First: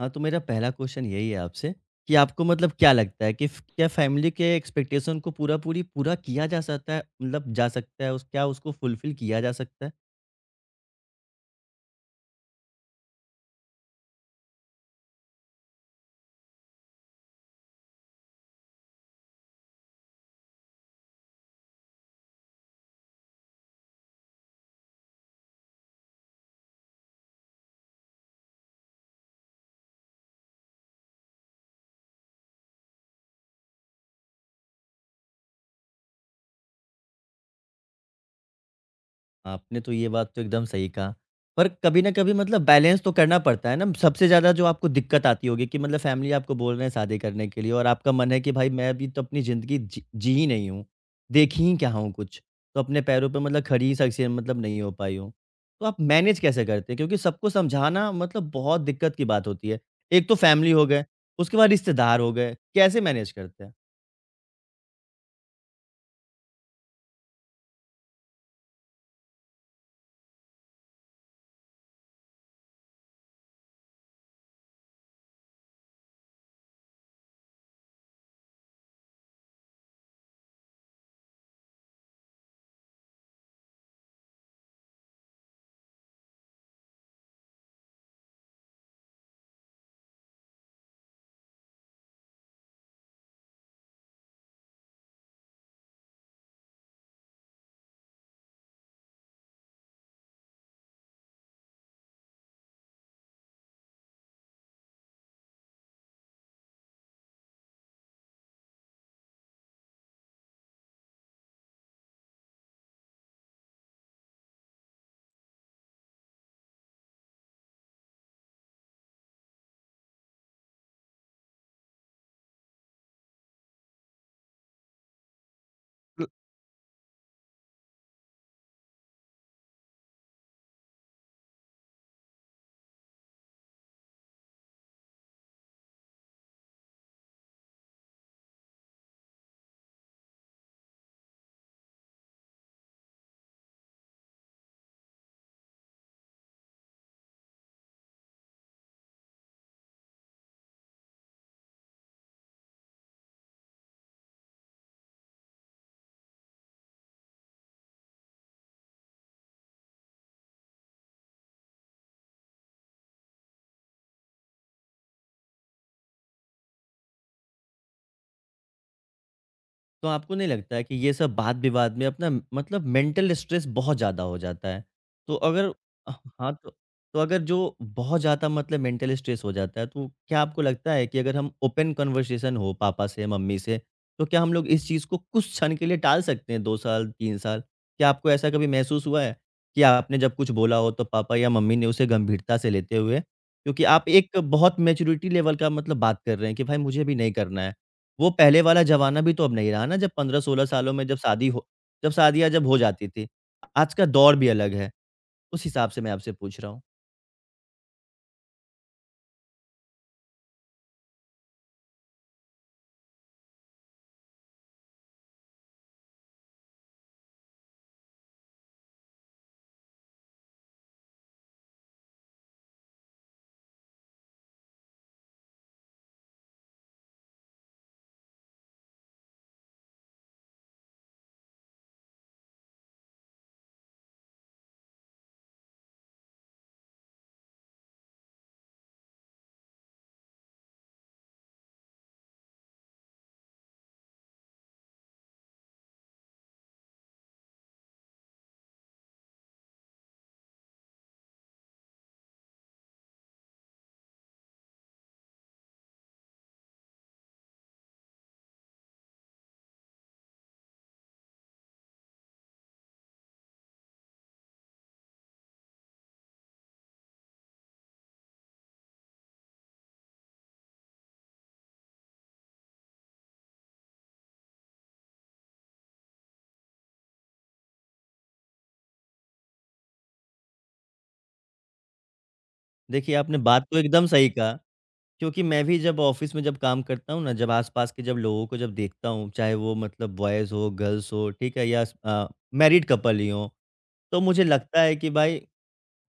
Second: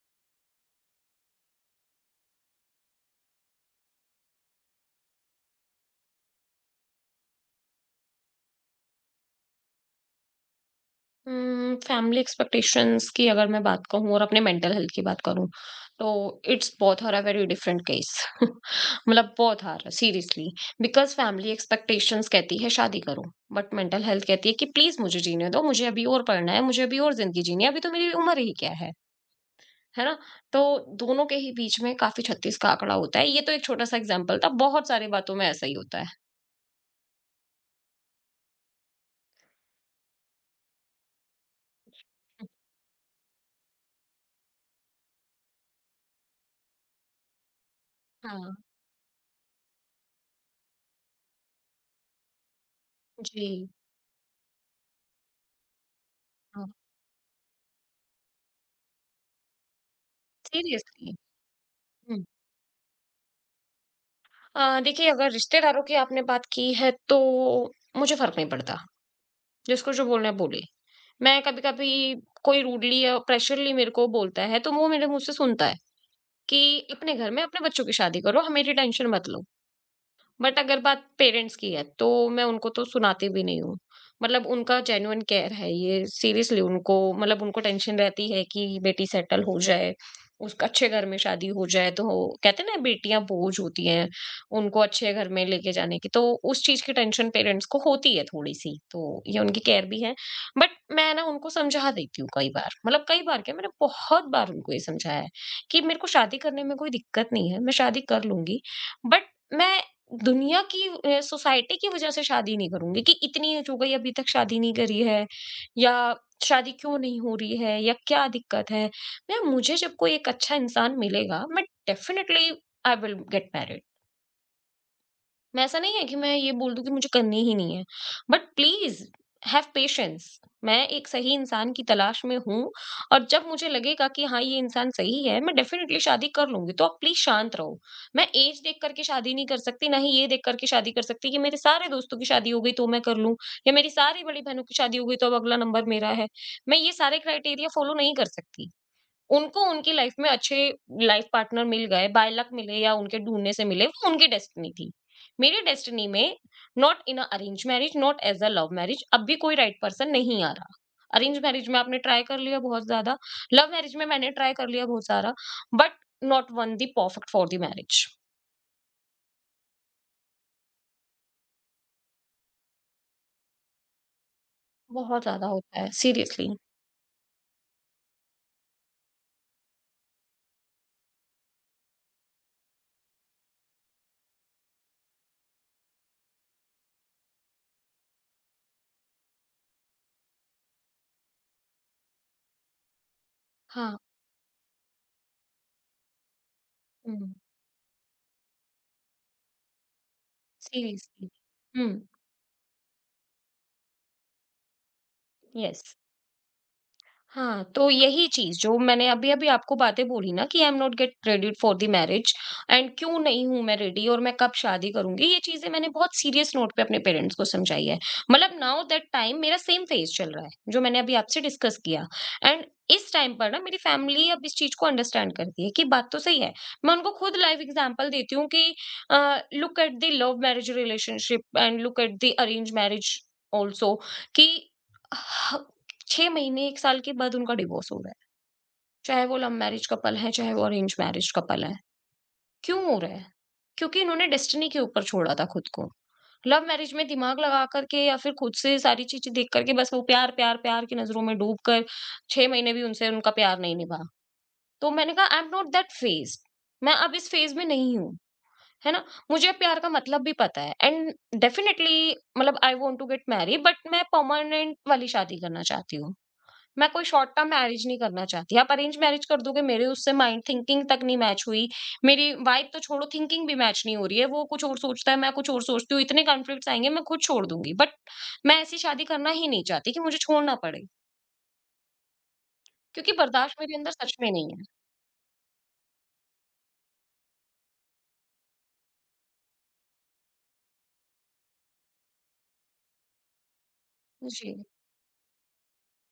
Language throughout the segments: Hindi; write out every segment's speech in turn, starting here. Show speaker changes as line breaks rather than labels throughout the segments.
हाँ, तो मेरा पहला क्वेश्चन यही है आपसे कि आपको मतलब क्या लगता है कि फ क्या फैमिली के एक्सपेक्टेशन को पूरा किया जा सकता है मतलब जा सकता है उस क्या उसको फुलफिल किया जा सकता है?
फैमिली एक्सपेक्टेशंस की अगर मैं बात कहूँ और अपने मेंटल हेल्थ की बात करूँ तो इट्स बहुत are a very different case. मतलब बहुत are seriously. Because family expectations कहती है शादी करो। बट मेंटल हेल्थ कहती है कि प्लीज मुझे जीने दो, मुझे अभी और पढ़ना है, मुझे अभी और जिंदगी जीनी है, अभी तो मेरी उम्र ही क्या है। है ना? तो दोनों के ही बीच में काफी छत्तीस का आंकड़ा होता है। ये तो एक छोटा सा एग्जाम्पल था, बहुत सारी बातों में ऐसा ही होता है।
आपने तो ये बात तो एकदम सही कहा। पर कभी ना कभी मतलब बैलेंस तो करना पड़ता है ना, सबसे ज़्यादा जो आपको दिक्कत आती होगी कि मतलब फैमिली आपको बोल रहे हैं शादी करने के लिए और आपका मन है कि
हाँ।
भाई मैं अभी तो अपनी ज़िंदगी जी जी ही नहीं हूँ, देख ही क्या हूँ कुछ। तो अपने पैरों पे
जी।
मतलब खड़ी ही शख़्सियत मतलब नहीं हो पाई हूँ। तो आप मैनेज कैसे
हाँ।
करते हैं? क्योंकि सबको समझाना मतलब बहुत दिक्कत की बात होती है। एक तो फैमिली हो गए,
सीरियसली।
उसके बाद रिश्तेदार हो गए, कैसे मैनेज करते हैं?
देखिए, अगर रिश्तेदारों की आपने बात की है तो मुझे फ़र्क नहीं पड़ता। जिसको जो बोलना है बोले। मैं कभी-कभी कोई रूडली या प्रेशरली मेरे को बोलता है तो वो मेरे मुँह से सुनता है कि अपने घर में अपने बच्चों की शादी करो, हमेरी टेंशन मत लो। बट अगर बात पेरेंट्स की है तो मैं उनको तो सुनाती भी नहीं हूँ। मतलब उनका जेन्युइन केयर है ये, सीरियसली उनको, मतलब उनको टेंशन रहती है कि बेटी सेटल हो जाए, उसका अच्छे घर में शादी हो जाए। तो कहते हैं ना बेटियाँ बोझ होती हैं, उनको अच्छे घर में लेके जाने की, तो उस चीज़ की टेंशन पेरेंट्स को होती है थोड़ी-सी, तो ये उनकी केयर भी है। बट मैं ना उनको समझा देती हूँ कई बार, मतलब कई बार क्या, मैंने बहुत बार उनको ये समझाया है कि मेरे को शादी करने में कोई दिक्कत नहीं है, मैं शादी कर लूँगी। बट मैं दुनिया की, सोसाइटी की वजह से शादी नहीं करूंगी कि इतनी एज हो गई अभी तक शादी नहीं करी है, या शादी क्यों नहीं हो रही है, या क्या दिक्कत है। मैं मुझे जब कोई एक अच्छा इंसान मिलेगा, मैं definitely I will get married. मैं, ऐसा नहीं है कि मैं ये बोल दूँ कि मुझे करनी ही नहीं है। बट प्लीज़ हैव पेशेंस, मैं एक सही इंसान की तलाश में हूँ और जब मुझे लगेगा कि हाँ, ये इंसान सही है, मैं डेफ़िनेटली शादी कर लूँगी। तो आप प्लीज़ शांत रहो। मैं ऐज देख कर के शादी नहीं कर सकती, ना ही ये देख कर के शादी कर सकती कि मेरे सारे दोस्तों की शादी हो गई तो मैं कर लूँ, या मेरी सारी बड़ी बहनों की शादी हो गई तो अब अगला नंबर मेरा है। मैं ये सारे क्राइटेरिया फ़ॉलो नहीं कर सकती। उनको उनकी लाइफ में अच्छे लाइफ पार्टनर मिल गए, बाय लक मिले या उनके ढूँढने से मिले, वो उनकी डेस्टिनी थी। मेरी डेस्टिनी में, not in a arrange marriage, not as a love marriage, अब भी कोई राइट पर्सन नहीं आ रहा। अरेंज मैरिज में आपने ट्राई कर लिया बहुत ज़्यादा, लव मैरिज में मैंने ट्राई कर लिया बहुत सारा, but not one the perfect for the marriage.
तो आपको नहीं लगता है कि ये सब वाद-विवाद में अपना मतलब मेंटल स्ट्रेस बहुत ज़्यादा हो जाता है?
बहुत
तो
ज़्यादा
अगर
होता है,
अ, हाँ,
सीरियसली।
तो अगर जो बहुत ज़्यादा मतलब मेंटल स्ट्रेस हो जाता है, तो क्या आपको लगता है कि अगर हम ओपन कन्वर्सेशन हो पापा से, मम्मी से, तो क्या हम लोग इस चीज़ को कुछ क्षण के लिए टाल सकते हैं 2 साल, 3 साल? क्या आपको ऐसा कभी महसूस हुआ है कि आपने जब कुछ बोला हो, तो पापा या मम्मी ने उसे गंभीरता से लेते हुए, क्योंकि
हाँ।
आप एक बहुत मैच्योरिटी लेवल का मतलब बात कर रहे हैं कि भाई मुझे भी
हुँ।
नहीं करना है। वो पहले वाला ज़माना भी तो अब नहीं रहा ना, जब 15-16 सालों में
सीरियसली। हुँ।
जब शादियाँ जब हो जाती थी। आज का दौर भी अलग है, उस हिसाब
येस।
से मैं आपसे पूछ रहा हूँ।
हाँ, तो यही चीज़ जो मैंने अभी-अभी आपको बातें बोली ना, कि I am not get ready for the marriage and क्यों नहीं हूँ मैं रेडी, और मैं कब शादी करूँगी, ये चीज़ें मैंने बहुत सीरियस नोट पे अपने पेरेंट्स को समझाई है। मतलब नाउ दैट टाइम मेरा सेम फेज़ चल रहा है, जो मैंने अभी आपसे डिस्कस किया, एंड इस टाइम पर ना मेरी फैमिली अब इस चीज़ को अंडरस्टैंड करती है कि बात तो सही है। मैं उनको खुद लाइव एग्ज़ाम्पल देती हूँ कि look at the love marriage relationship and look at the arrange marriage also, कि 6 महीने 1 साल के बाद उनका डिवोर्स हो रहा है। चाहे वो लव मैरिज कपल है, चाहे वो अरेंज मैरिज कपल है। क्यों हो रहा है? क्योंकि इन्होंने डेस्टिनी के ऊपर छोड़ा था खुद को। लव मैरिज में दिमाग लगा कर के या फिर खुद से सारी चीज़ें देख कर के, बस वो प्यार, प्यार, प्यार की नज़रों में डूब कर, 6 महीने भी उनसे उनका प्यार नहीं निभा। तो मैंने कहा I am not that phase, मैं अब इस फेज़ में नहीं हूँ। है ना? मुझे प्यार का मतलब भी पता है एंड डेफिनिटली, मतलब I want to get married, but मैं परमानेंट वाली शादी करना चाहती हूँ। मैं कोई शॉर्ट टर्म मैरिज नहीं करना चाहती। आप अरेंज मैरिज कर दोगे, मेरे उससे माइंड थिंकिंग तक नहीं मैच हुई। मेरी वाइब तो छोड़ो, थिंकिंग भी मैच नहीं हो रही है। वो कुछ और सोचता है, मैं कुछ और सोचती हूँ। इतने कॉन्फ्लिक्ट्स आएँगे, मैं खुद छोड़ दूँगी। बट मैं ऐसी शादी करना ही नहीं चाहती कि मुझे छोड़ना पड़े। क्योंकि
देखिए, आपने
बर्दाश्त
बात
मेरे
तो
अंदर
एकदम
सच
सही
में नहीं
कहा,
है।
क्योंकि मैं भी जब ऑफ़िस में जब काम करता हूँ ना, जब आस-पास के जब लोगों को जब देखता हूँ, चाहे वो मतलब बॉयज़ हो, गर्ल्स हो, ठीक है? मैरिड कपल ही हों, तो मुझे
जी।
लगता है कि भाई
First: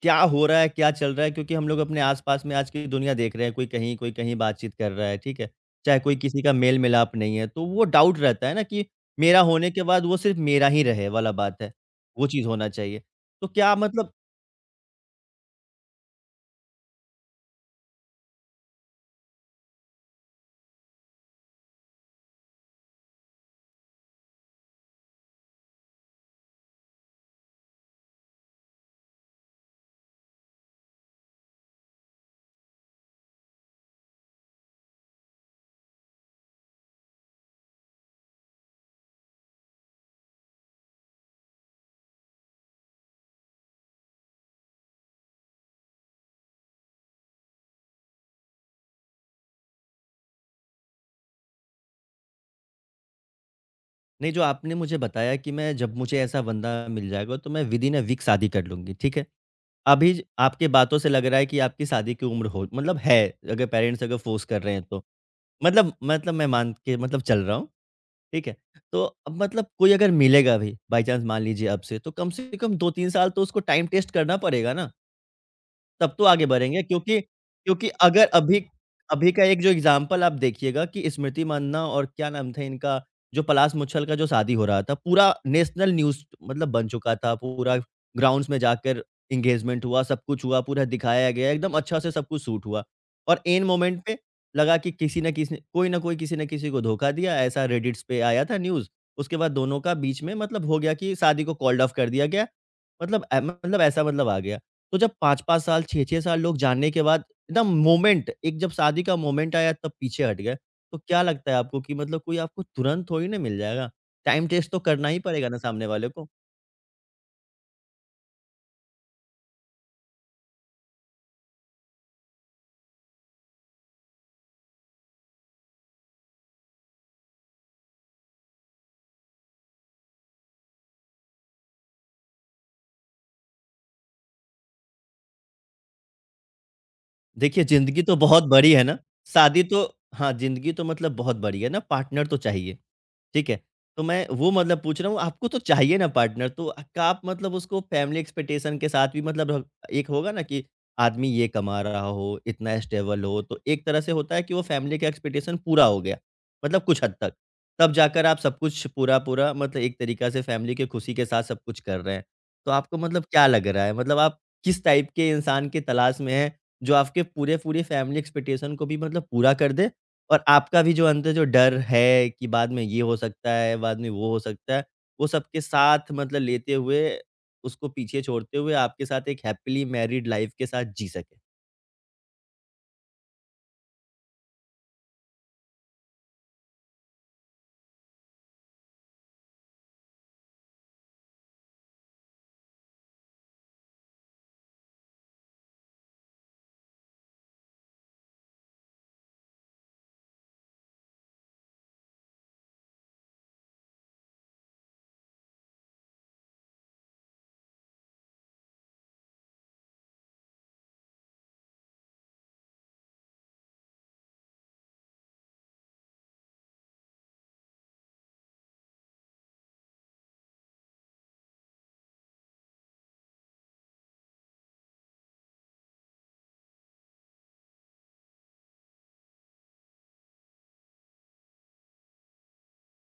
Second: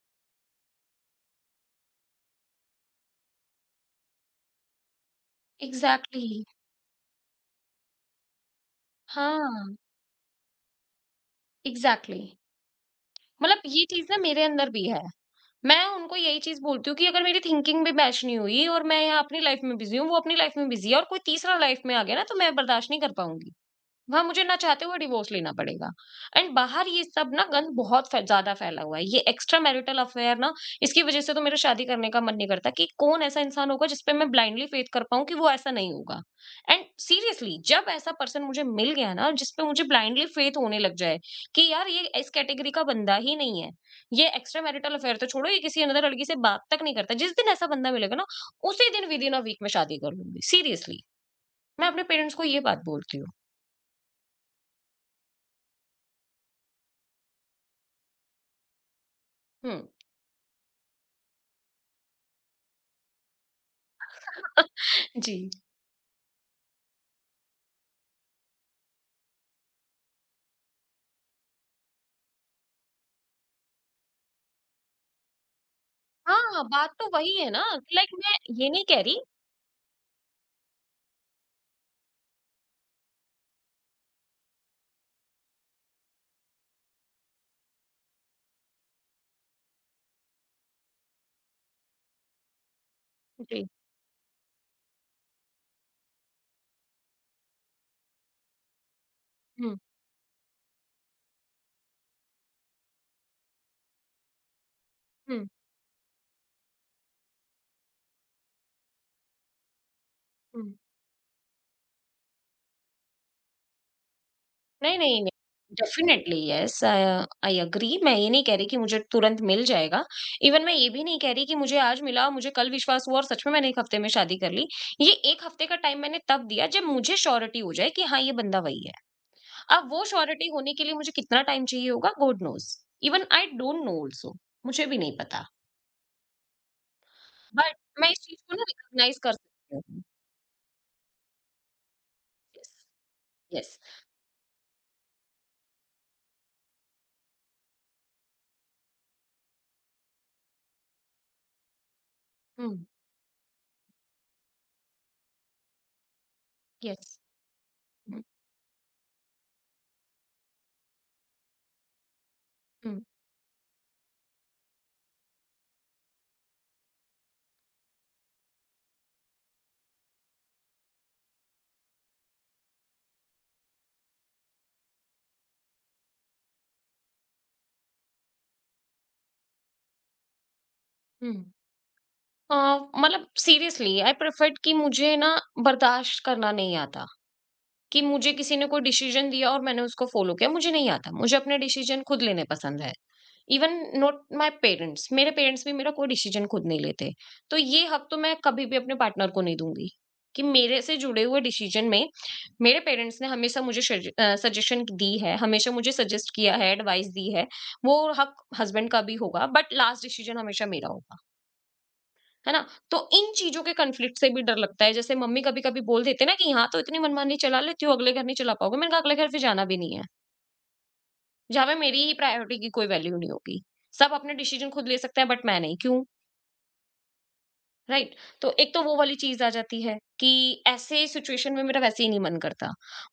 क्या हो रहा है, क्या चल रहा है? क्योंकि हम लोग अपने आस-पास में आज की दुनिया देख रहे हैं, कोई कहीं बातचीत कर रहा है, ठीक है? चाहे कोई
एग्ज़ैक्टली।
किसी का मेल-मिलाप नहीं है, तो वो डाउट रहता है ना कि मेरा होने
हाँ।
के बाद वो सिर्फ़ मेरा ही रहे वाला बात है,
एग्ज़ैक्टली।
वो चीज़ होना चाहिए। तो
मतलब
क्या
ये चीज़
मतलब
ना मेरे अंदर भी है। मैं उनको यही चीज़ बोलती हूँ कि अगर मेरी थिंकिंग भी मैच नहीं हुई और मैं यहाँ अपनी लाइफ़ में बिज़ी हूँ, वो अपनी लाइफ़ में बिज़ी है और कोई तीसरा लाइफ़ में आ गया ना, तो मैं बर्दाश्त नहीं कर पाऊँगी। वहाँ मुझे ना चाहते हुए डिवोर्स लेना पड़ेगा एंड बाहर ये सब ना गंद बहुत ज्यादा फैला हुआ है, ये एक्स्ट्रा मैरिटल अफेयर ना, इसकी वजह से तो मेरा शादी करने का मन नहीं करता कि कौन ऐसा इंसान होगा जिस पे मैं ब्लाइंडली फेथ कर पाऊं कि वो ऐसा नहीं होगा। एंड सीरियसली जब ऐसा पर्सन मुझे मिल गया ना, जिस पे मुझे ब्लाइंडली फेथ होने लग जाए कि यार ये इस कैटेगरी का बंदा ही नहीं है, ये एक्स्ट्रा मैरिटल अफेयर तो छोड़ो, ये किसी अंदर लड़की से बात तक नहीं करता, जिस दिन ऐसा बंदा मिलेगा ना, उसी दिन विद इन अ वीक में शादी कर लूंगी, सीरियसली। मैं अपने पेरेंट्स को ये बात बोलती हूँ।
नहीं, जो आपने मुझे बताया कि मैं जब मुझे ऐसा बंदा मिल जाएगा, तो मैं विदिन अ वीक शादी कर लूँगी, ठीक है?
हम्म।
अभी ज आपकी बातों से लग रहा है कि आपकी शादी की उम्र हो मतलब है, अगर पेरेंट्स अगर फ़ोर्स कर रहे हैं तो।
जी।
मतलब मैं मान के मतलब चल रहा हूँ। ठीक है? तो अब मतलब कोई अगर मिलेगा भी बाय चांस मान लीजिए अब से, तो कम से कम 2-3 साल तो उसको टाइम टेस्ट करना पड़ेगा ना। तब तो आगे
हाँ,
बढ़ेंगे
बात तो
क्योंकि
वही है ना,
क्योंकि
लाइक
अगर
मैं
अभी
ये नहीं कह रही।
अभी का एक जो एग्ज़ाम्पल आप देखिएगा कि स्मृति मानना और क्या नाम था इनका, जो पलाश मुच्छल का जो शादी हो रहा था, पूरा नेशनल न्यूज़ मतलब बन चुका था, पूरा ग्राउंड्स में जाकर एंगेजमेंट हुआ, सब कुछ हुआ, पूरा दिखाया गया, एकदम अच्छा से सब कुछ शूट हुआ। और ऐन
जी।
मोमेंट पे लगा कि किसी न किसी को धोखा दिया, ऐसा रेडिट्स पे आया था न्यूज़। उसके बाद
हुँ।
दोनों का बीच में मतलब हो गया कि शादी को कॉल्ड ऑफ कर दिया गया। मतलब ए मतलब ऐसा मतलब आ गया। तो जब
हुँ।
5-5 साल, 6-6 साल लोग जानने के बाद एकदम मोमेंट एक जब शादी का मोमेंट आया तब पीछे हट गए।
हुँ।
तो क्या लगता है आपको कि मतलब कोई आपको तुरंत थोड़ी ना मिल जाएगा? टाइम टेस्ट तो
नहीं,
करना ही
नहीं, नहीं।
पड़ेगा ना सामने वाले को।
Definitely yes. I I agree, मैं ये नहीं कह रही कि मुझे तुरंत मिल जाएगा। इवन मैं ये भी नहीं कह रही कि मुझे आज मिला, मुझे कल विश्वास हुआ और सच में मैंने 1 हफ्ते में शादी कर ली। ये 1 हफ्ते का टाइम मैंने तब दिया जब मुझे श्योरिटी हो जाए कि हाँ, ये बंदा वही है। अब वो श्योरिटी होने के लिए मुझे कितना टाइम चाहिए होगा, God knows. Even I don't know also, मुझे भी नहीं पता।
देखिए
बट
ज़िंदगी
मैं
तो
इस चीज़
बहुत
को ना
बड़ी है ना,
रिकॉग्नाइज़ कर
शादी
सकती
तो
हूँ।
हाँ, ज़िंदगी तो मतलब बहुत बड़ी है ना, पार्टनर तो
येस,
चाहिए। ठीक है।
येस।
तो मैं वो मतलब पूछ रहा हूँ आपको तो चाहिए ना पार्टनर तो क्या आप मतलब उसको फैमिली एक्सपेक्टेशन के साथ भी मतलब रख एक होगा ना कि आदमी ये कमा रहा हो,
हुँ।
इतना स्टेबल हो, तो एक तरह से होता है कि वो फैमिली का एक्सपेक्टेशन पूरा हो गया, मतलब कुछ हद
यस।
तक। तब
हुँ।
जाकर आप सब कुछ पूरा-पूरा मतलब एक तरीका से फैमिली की खुशी के साथ सब कुछ कर रहे हैं। तो आपको
हुँ।
मतलब क्या लग रहा है? मतलब आप किस टाइप के इंसान की तलाश में हैं, जो आपके पूरे-पूरे फैमिली एक्सपेक्टेशन को भी मतलब पूरा कर दे? और आपका भी जो अंदर जो डर है कि बाद में ये हो सकता है, बाद में वो हो सकता है, वो सबके साथ मतलब लेते हुए, उसको पीछे छोड़ते हुए आपके साथ एक हैपीली मैरिड लाइफ़ के साथ जी
हुँ।
सकें।
अ, मतलब सीरियसली आई प्रेफर्ड कि मुझे ना, बर्दाश्त करना नहीं आता, कि मुझे किसी ने कोई डिसीजन दिया और मैंने उसको फॉलो किया, मुझे नहीं आता। मुझे अपने डिसीजन खुद लेने पसंद है। इवन नॉट माय पेरेंट्स, मेरे पेरेंट्स भी मेरा कोई डिसीजन खुद नहीं लेते। तो ये हक तो मैं कभी भी अपने पार्टनर को नहीं दूँगी, कि मेरे से जुड़े हुए डिसीजन में मेरे पेरेंट्स ने हमेशा मुझे सजेशन दी है, हमेशा मुझे सजेस्ट किया है, एडवाइस दी है। वो हक हस्बैंड का भी होगा, बट लास्ट डिसीजन हमेशा मेरा होगा। है ना? तो इन चीज़ों के कॉन्फ्लिक्ट से भी डर लगता है। जैसे मम्मी कभी-कभी बोल देते हैं ना कि यहाँ तो इतनी मनमानी चला लेती हो, अगले घर नहीं चला पाओगे। मैंने कहा अगले घर फिर जाना भी नहीं है। जहाँ पे मेरी ही प्रायोरिटी की कोई वैल्यू नहीं होगी। सब अपने डिसीज़न खुद ले सकते हैं बट मैं नहीं। क्यों? राइट। तो एक तो वो वाली चीज आ जाती है कि ऐसे सिचुएशन में मेरा वैसे ही नहीं मन करता,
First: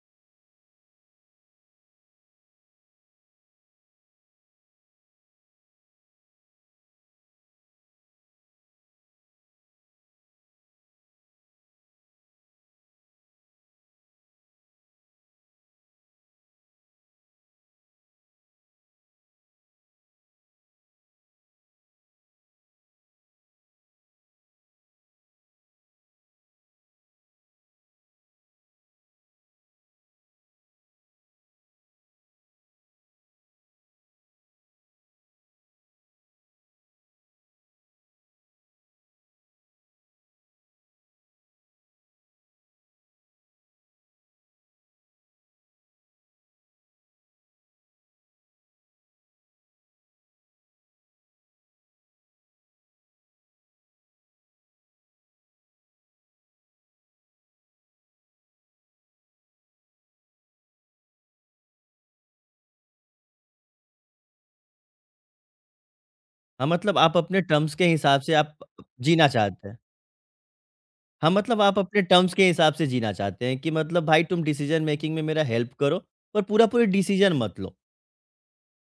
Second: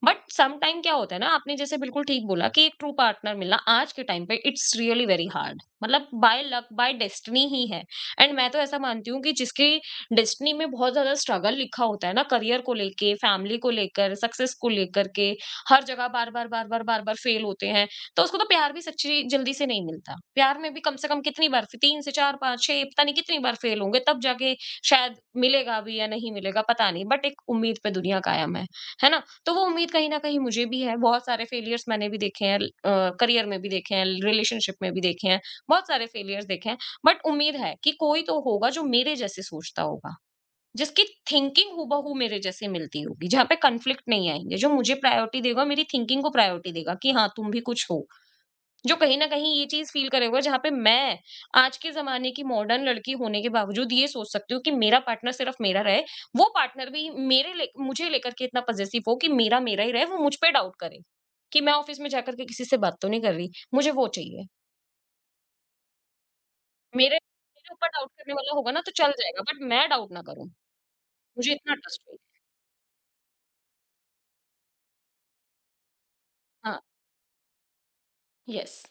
बट सम टाइम क्या होता है ना, आपने जैसे बिल्कुल ठीक बोला कि एक ट्रू पार्टनर मिलना आज के टाइम पे इट्स रियली वेरी हार्ड, मतलब बाय लक, बाय डेस्टिनी ही है। एंड मैं तो ऐसा मानती हूँ कि जिसकी डेस्टिनी में बहुत ज्यादा स्ट्रगल लिखा होता है ना, करियर को लेके, फैमिली को लेकर, सक्सेस को लेकर के हर जगह बार बार बार बार बार बार फेल होते हैं, तो उसको तो प्यार भी सच्ची जल्दी से नहीं मिलता। प्यार में भी कम से कम कितनी बार, तीन से चार पाँच छह, पता नहीं कितनी बार फेल होंगे, तब जाके शायद मिलेगा भी या नहीं मिलेगा, पता नहीं। बट एक उम्मीद पे दुनिया कायम है ना? तो वो उम्मीद कहीं न कहीं मुझे भी है, बहुत सारे फेलियर्स मैंने भी देखे हैं, करियर में भी देखे हैं, रिलेशनशिप में भी देखे हैं, बहुत सारे फेलियर्स देखे हैं। बट उम्मीद है कि कोई तो होगा जो मेरे जैसे सोचता होगा, जिसकी थिंकिंग हूबहू मेरे जैसे मिलती होगी, जहाँ पे कॉन्फ्लिक्ट नहीं आएँगे, जो मुझे प्रायोरिटी देगा, मेरी थिंकिंग को प्रायोरिटी देगा कि हाँ, तुम भी कुछ हो। जो कहीं न कहीं ये चीज़ फ़ील करे हुए है, जहाँ पे मैं आज के ज़माने की मॉडर्न लड़की होने के बावजूद ये सोच सकती हूँ कि मेरा पार्टनर सिर्फ़ मेरा रहे, वो पार्टनर भी मेरे ले मुझे लेकर के इतना पॉज़ेसिव हो कि मेरा मेरा ही रहे, वो मुझ पे डाउट करे कि मैं ऑफ़िस में जाकर के किसी से बात तो नहीं कर रही, मुझे वो चाहिए।
हाँ, मतलब
मेरे
आप अपने
मेरे
टर्म्स के
ऊपर डाउट
हिसाब
करने
से
वाला
आप
होगा ना तो चल
जीना
जाएगा, बट
चाहते हैं।
मैं डाउट ना करूँ,
हाँ,
मुझे
मतलब
इतना
आप
ट्रस्ट
अपने
चाहिए।
टर्म्स के हिसाब से जीना चाहते हैं कि मतलब भाई तुम डिसीज़न मेकिंग में मेरा हेल्प करो पर
हाँ,
पूरा-पूरी डिसीज़न मत लो।
येस।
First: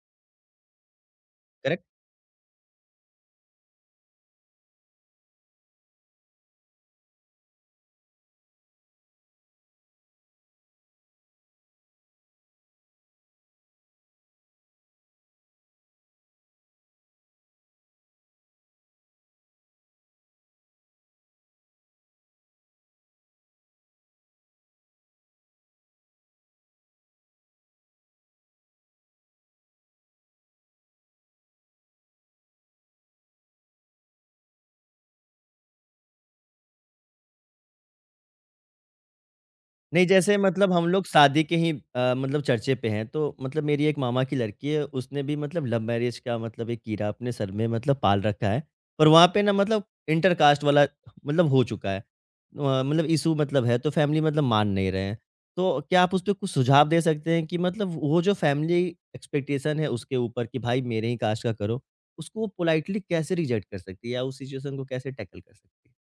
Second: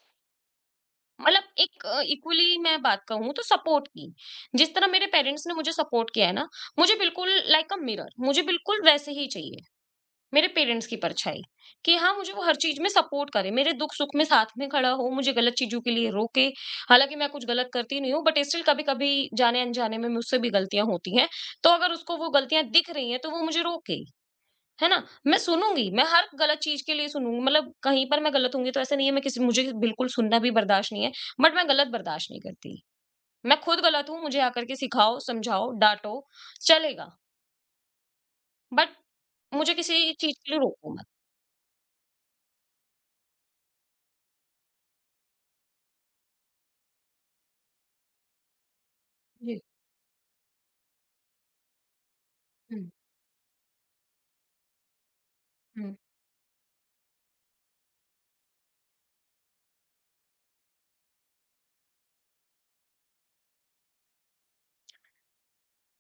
मतलब एक इक्वली मैं बात कहूँ तो सपोर्ट की, जिस तरह मेरे पेरेंट्स ने मुझे सपोर्ट किया है ना, मुझे बिल्कुल लाइक अ मिरर मुझे बिल्कुल वैसे ही चाहिए, मेरे पेरेंट्स की परछाई। कि हाँ, मुझे वो हर चीज में सपोर्ट करे, मेरे दुख सुख में साथ में खड़ा हो, मुझे गलत चीजों के लिए रोके। हालांकि मैं कुछ गलत करती नहीं हूँ, बट स्टिल कभी कभी जाने अनजाने में मुझसे भी गलतियां होती हैं, तो अगर उसको वो गलतियां दिख रही हैं तो वो मुझे रोके, है ना? मैं सुनूँगी, मैं हर गलत चीज़ के लिए सुनूँगी, मतलब कहीं पर मैं गलत होंगी तो ऐसा नहीं है, मैं किसी मुझे बिल्कुल सुनना भी बर्दाश्त नहीं है, बट मैं गलत बर्दाश्त नहीं करती। मैं खुद गलत हूँ, मुझे आकर के सिखाओ, समझाओ, डाँटो, चलेगा, बट मुझे
नहीं,
किसी चीज़
जैसे
के लिए
मतलब हम
रोको मत।
लोग शादी के ही मतलब चर्चे पे हैं, तो मतलब मेरी एक मामा की लड़की है, उसने भी मतलब लव मैरिज का मतलब एक कीड़ा अपने सर में मतलब पाल रखा है। पर वहाँ पे ना
जी,
मतलब इंटर कास्ट वाला मतलब हो चुका है।
हुँ,
मतलब इश्यू मतलब है, तो फैमिली मतलब मान नहीं रहे हैं। तो
हुँ।
क्या आप उसपे कुछ सुझाव दे सकते हैं कि मतलब वो जो फैमिली एक्सपेक्टेशन है उसके ऊपर कि भाई मेरे ही कास्ट का करो, उसको वो पोलाइटली कैसे रिजेक्ट कर सकती है या उस सिचुएशन को कैसे टैकल कर सकती है?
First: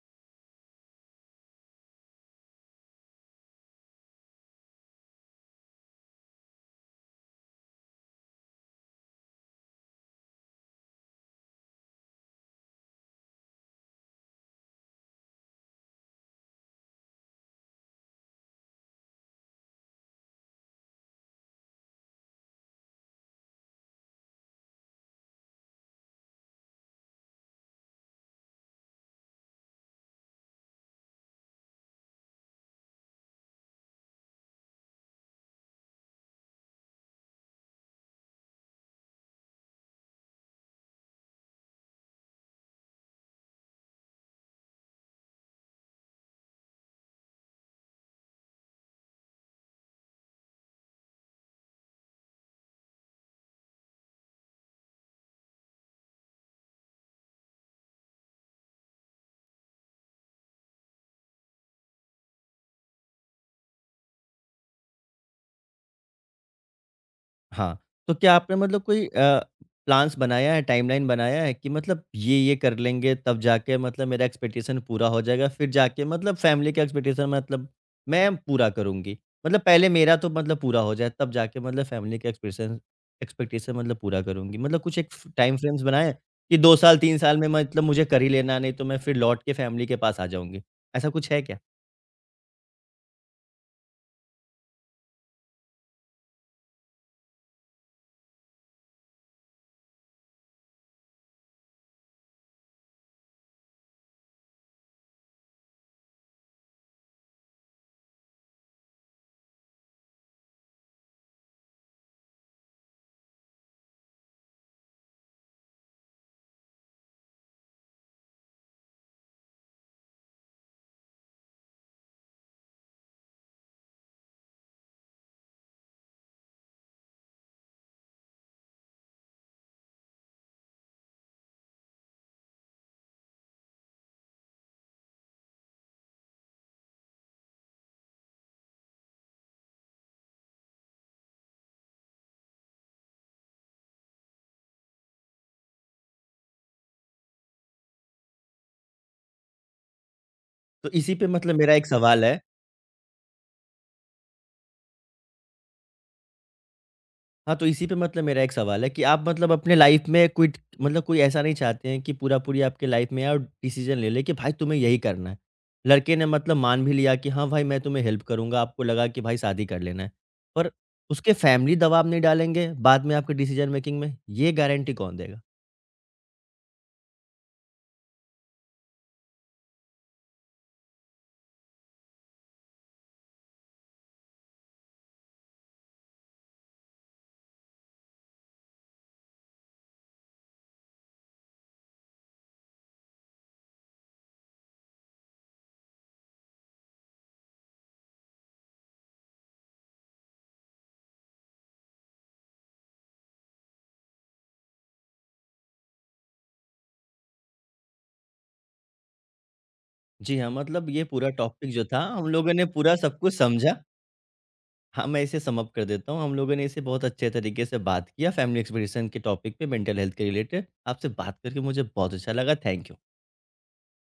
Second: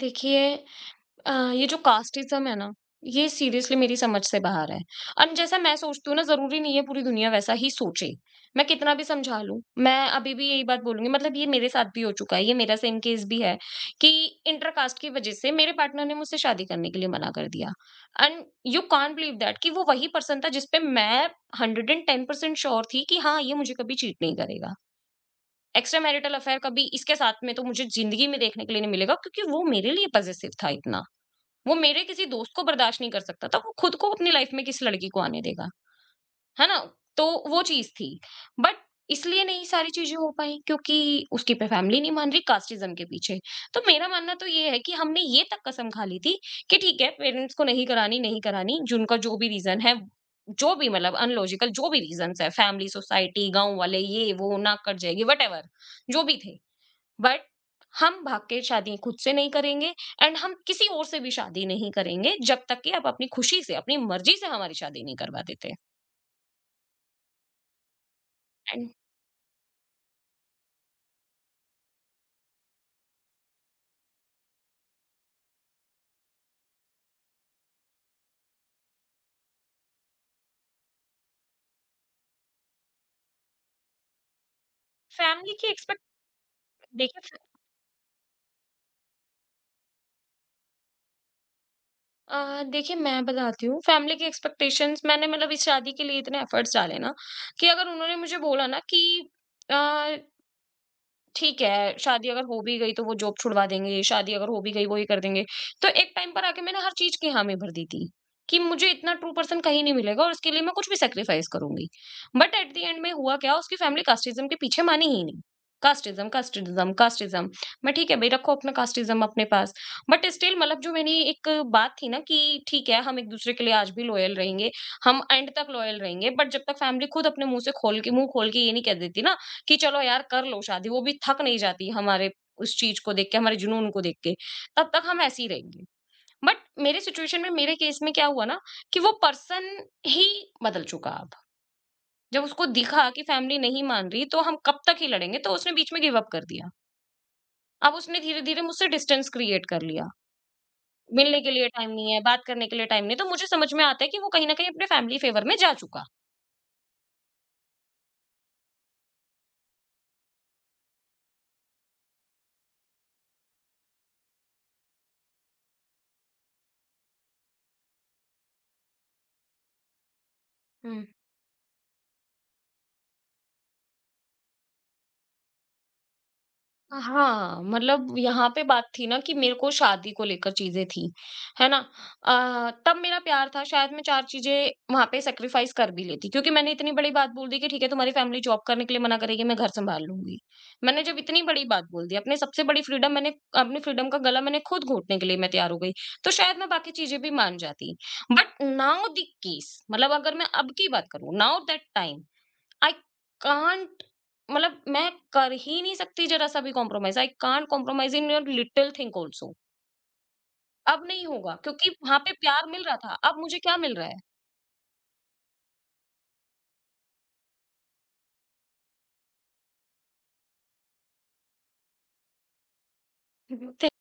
देखिए, ये जो कास्टिज़्म है ना, ये सीरियसली मेरी समझ से बाहर है। एंड जैसा मैं सोचती हूँ ना, ज़रूरी नहीं है पूरी दुनिया वैसा ही सोचे। मैं कितना भी समझा लूँ, मैं अभी भी यही बात बोलूँगी, मतलब ये मेरे साथ भी हो चुका है, ये मेरा सेम केस भी है कि इंटर कास्ट की वजह से मेरे पार्टनर ने मुझसे शादी करने के लिए मना कर दिया। And you can't believe that कि वो वही पर्सन था जिस पे मैं 110% श्योर थी कि हाँ, ये मुझे कभी चीट नहीं करेगा। एक्स्ट्रा मैरिटल अफेयर कभी इसके साथ में तो मुझे ज़िंदगी में देखने के लिए नहीं मिलेगा, क्योंकि वो मेरे लिए पॉज़ेसिव था इतना। वो मेरे किसी दोस्त को बर्दाश्त नहीं कर सकता था, वो खुद को अपनी लाइफ में किस लड़की को आने देगा, है ना? तो वो चीज़ थी। बट इसलिए नहीं सारी चीज़ें हो पाई, क्योंकि उसकी प फैमिली नहीं मान रही कास्टिज़्म के पीछे। तो मेरा मानना तो ये है कि हमने ये तक कसम खा ली थी कि ठीक है पेरेंट्स को नहीं करानी, नहीं करानी, जिनका जो भी रीज़न है, जो भी मतलब अनलॉजिकल जो भी रीज़न्स है, फैमिली, सोसाइटी, गाँव वाले, ये वो, नाक कट जाएगी, व्हाटएवर जो भी थे। बट हम भाग के शादी खुद से नहीं करेंगे, एंड हम किसी और से भी शादी नहीं करेंगे जब तक कि आप अपनी खुशी से अपनी मर्जी से हमारी शादी नहीं करवा देते।
हाँ, तो क्या आपने मतलब
एंड
कोई प्लान्स बनाया है, टाइमलाइन बनाया है कि मतलब ये-ये कर लेंगे तब जाके मतलब मेरा एक्सपेक्टेशन पूरा हो जाएगा, फिर जाके मतलब फैमिली का एक्सपेक्टेशन मतलब मैं पूरा करूँगी। मतलब पहले मेरा तो मतलब पूरा हो जाए तब जाके मतलब फैमिली का एक्सपेक्टेशन एक्सपेक्टेशन मतलब पूरा करूँगी। मतलब कुछ एक फ
फैमिली
टाइम
की
फ्रेम्स
एक्सपेक्ट
बनाएँ कि 2 साल, 3
देखिए
साल में मतलब मुझे कर ही लेना, नहीं तो मैं फिर लौट के फैमिली के पास आ जाऊँगी। ऐसा कुछ है क्या?
अ, देखिए, मैं बताती हूँ, फैमिली की एक्सपेक्टेशंस, मैंने मतलब इस शादी के लिए इतने एफर्ट्स डाले ना, कि अगर उन्होंने मुझे बोला ना कि ठीक है, शादी अगर हो भी गई तो वो जॉब छुड़वा देंगे, शादी अगर हो भी गई वो ये कर देंगे। तो एक टाइम पर आके मैंने हर चीज़ की हामी भर दी थी, कि मुझे इतना ट्रू पर्सन कहीं नहीं मिलेगा और इसके लिए मैं कुछ भी सैक्रिफाइस करूँगी। बट एट द एंड में हुआ क्या, उसकी फैमिली कास्टिज़्म के पीछे मानी ही नहीं। Casteism, casteism, casteism. मैं, ठीक है भई, रखो अपना कास्टिज़्म अपने पास। बट स्टिल मतलब जो मैंने एक बात थी ना कि ठीक है, हम एक-दूसरे के लिए आज भी लॉयल रहेंगे, हम एंड तक लॉयल रहेंगे, बट जब तक फैमिली खुद अपने मुँह से खोल के, मुँह खोल के ये नहीं कह देती ना कि चलो यार कर लो शादी, वो भी थक नहीं जाती हमारे उस चीज़ को देख के, हमारे जुनून को देख के, तब तक हम ऐसे ही रहेंगे। बट मेरे सिचुएशन में, मेरे केस में क्या हुआ ना कि वो पर्सन ही बदल चुका अब। जब उसको दिखा कि फैमिली नहीं मान रही, तो हम कब तक ही लड़ेंगे, तो उसने बीच में गिव अप कर दिया। अब उसने धीरे-धीरे मुझसे डिस्टेंस क्रिएट कर लिया।
तो इसी पे
मिलने के
मतलब
लिए
मेरा एक
टाइम नहीं है,
सवाल है।
बात करने के लिए टाइम नहीं है, तो मुझे समझ में आता है कि वो कहीं न कहीं अपने फैमिली फेवर में जा चुका।
हाँ, तो इसी पे मतलब मेरा एक सवाल है कि आप मतलब अपने लाइफ में क्विट मतलब कोई ऐसा नहीं चाहते हैं कि पूरा-पूरी आपके लाइफ में और डिसीज़न ले ले कि भाई तुम्हें यही करना है। लड़के ने मतलब मान भी लिया कि हाँ भाई मैं तुम्हें हेल्प करूँगा, आपको लगा कि भाई शादी कर लेना है। पर उसके फैमिली दबाव नहीं डालेंगे बाद में आपके डिसीज़न मेकिंग में, ये गारंटी कौन देगा?
हाँ, मतलब यहाँ पे बात थी ना कि मेरे को शादी को लेकर चीजें थी, है ना? तब मेरा प्यार था, शायद मैं 4 चीजें वहाँ पे सैक्रिफाइस कर भी लेती, क्योंकि मैंने इतनी बड़ी बात बोल दी कि ठीक है, तुम्हारी फैमिली जॉब करने के लिए मना करेगी, मैं घर संभाल लूँगी। मैंने जब इतनी बड़ी बात बोल दी, अपने सबसे बड़ी फ्रीडम मैंने, अपनी फ्रीडम का गला मैंने खुद घोंटने के लिए मैं तैयार हो गई, तो शायद मैं बाकी चीजें भी मान जाती। बट नाउ द केस, मतलब अगर मैं अब की बात करूँ, now that time I can't, मतलब मैं कर ही नहीं सकती, जरा सा भी compromise, I can't compromise in your little thing also.
जी हाँ, मतलब
अब
ये
नहीं
पूरा
होगा,
टॉपिक जो
क्योंकि
था
वहां
हम
पे
लोगों ने
प्यार मिल रहा
पूरा
था,
सब कुछ
अब मुझे क्या
समझा।
मिल रहा
हाँ, मैं इसे सम अप कर देता हूँ। हम लोगों ने इसे बहुत अच्छे तरीके से बात किया, फैमिली एक्सपेक्टेशन के टॉपिक पे मेंटल हेल्थ के रिलेटेड। आपसे बात करके मुझे बहुत अच्छा लगा। Thank you.
है